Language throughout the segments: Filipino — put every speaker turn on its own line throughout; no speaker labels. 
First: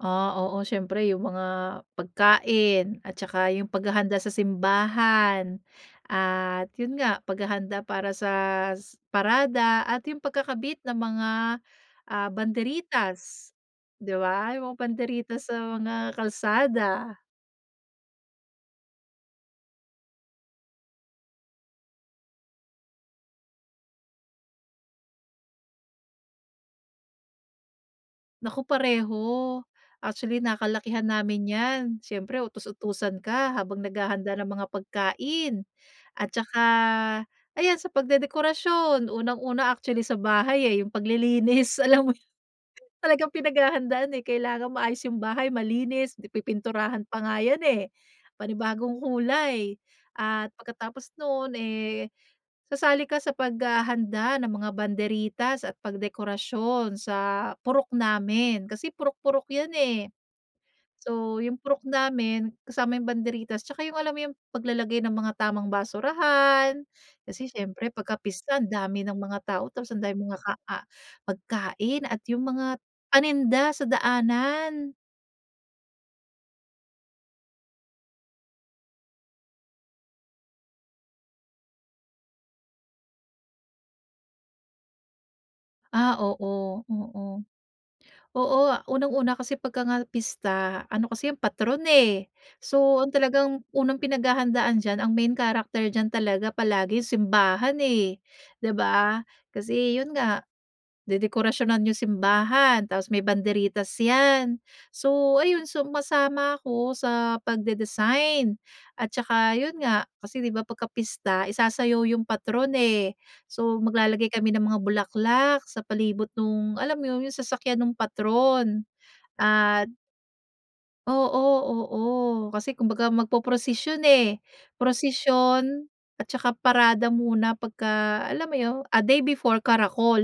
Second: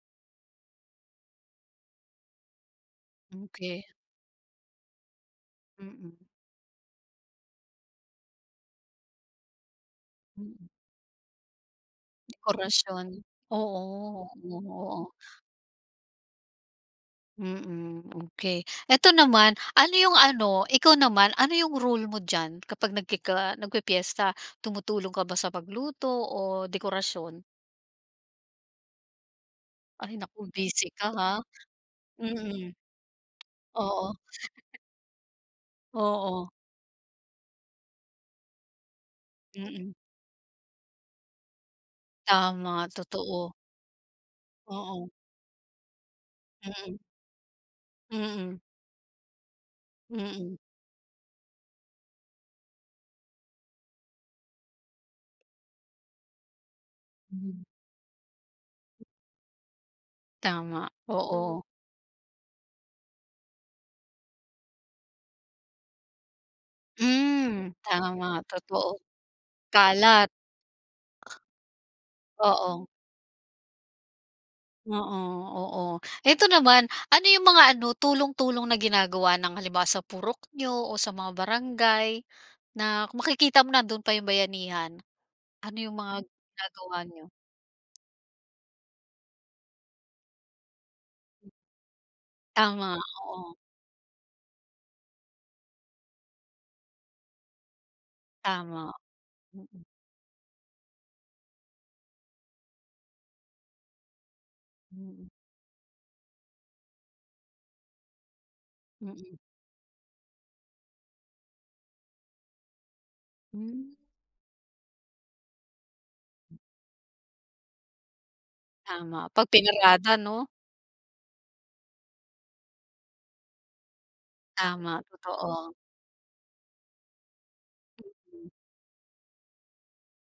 Ah, oo, siyempre yung mga, pagkain, at saka yung
Okey.
paghahanda sa simbahan,
Mm.
at 'yon nga, paghahanda para sa parada, at yung
Mm.
pagkakabit ng mga, ah,
Dekorasyon,
banderitas, 'di
oo,
ba,
hmm,
yung mga
oo.
banderitas sa mga kalsada.
Mm, okey. Ito naman, ano yung ano, ikaw naman, ano yung role mo diyan, kapag nagkiki ah, nagpipiyesta, tumutulong ka ba sa pagluto o dekorasyon?
Naku pareho,
Ay, naku
actually,
busy
nakalakihan
ka ha,
namin yan. Siyempre
mm.
utus-utusan ka habang
Oo.
naghahanda ng mga pagkain. At
Oo.
saka, ayan, sa pagdedekorasyon, unang-una
Mm.
actually sa bahay eh, yung paglilinis, alam mo yu
Tama,
talagang
totoo.
pinaghahandaan eh, kailangan maayos
Oo.
yung bahay, malinis,
Mm.
pi-pipinturahan pa nga yan, eh.
Mm.
Panibagong kulay, at
Mm.
pagkatapos no'n, eh, sasali ka sa paghahanda ng mga banderitas, at pagdekorasyon sa
Hmm.
purok namin. Kasi, purok-purok yan eh.
Tama,
So, yung
oo.
purok namin, kasama yung banderitas, tsaka yung, alam mo yung, paglalagay ng mga tamang basurahan, kasi
Hmm,
siyempre pagka
tama,
pista ang
totoo.
dami ng mga tao, tas ang
Kalat.
daming mga ka ah, pagkain, at yung mga
Oo.
paninda sa daanan.
Oo, oo. Ito naman, ano yung mga ano, tulong-tulong na ginagawa ng halimbawa sa purok niyo, o sa mga barangay, na makikita mo nando'n pa yung bayanihan? Ano yung
Ah,
mga
oo,
ginagawa niyo?
oo. Oo, unang-una kasi pagka nga pista, ano kasi 'yon patron eh.
Tama,
So, ang
oo.
talagang unang pinaghahandaan diyan, ang main character diyan talaga palagi simbahan eh, 'di
Tama,
ba?
mm.
Kasi, yun nga, dedekorasyonan yung simbahan, tapos may banderitas yan.
Mm.
So, ayun, sumasama ako sa pagde-design at
Mm.
taka, 'yon nga, kasi 'di ba, pagkapista isasayaw yung patron eh. So,
Hmm.
maglalagay kami ng mga bulaklak, sa palibot no'ng, alam mo 'yon, yung sasakyan no'ng patron
Tama, 'pag
at
pinarada 'no.
Oo, oo, kasi kumbaga, magpoprosisyon eh,
Tama, totoo.
prosisyon at saka parada muna pagka, alam
Mm.
mo 'yon, a day before, karakol,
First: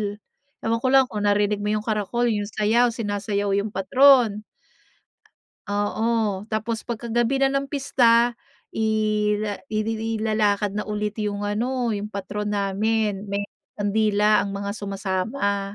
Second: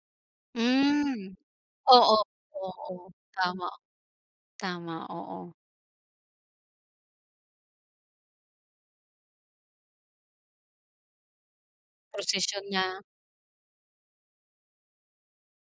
ewan ko lang kung
Hmm.
narinig mo yung
Oo,
karakol, yung sayaw,
oo.
sinasayaw
Tama,
yung patron.
tama, oo.
Oo, tapos pagka gabi na ng pista, ila ilili ilalakad na ulit yung ano, yung patron
Prosisyon na.
namin, may kandila ang mga sumasama.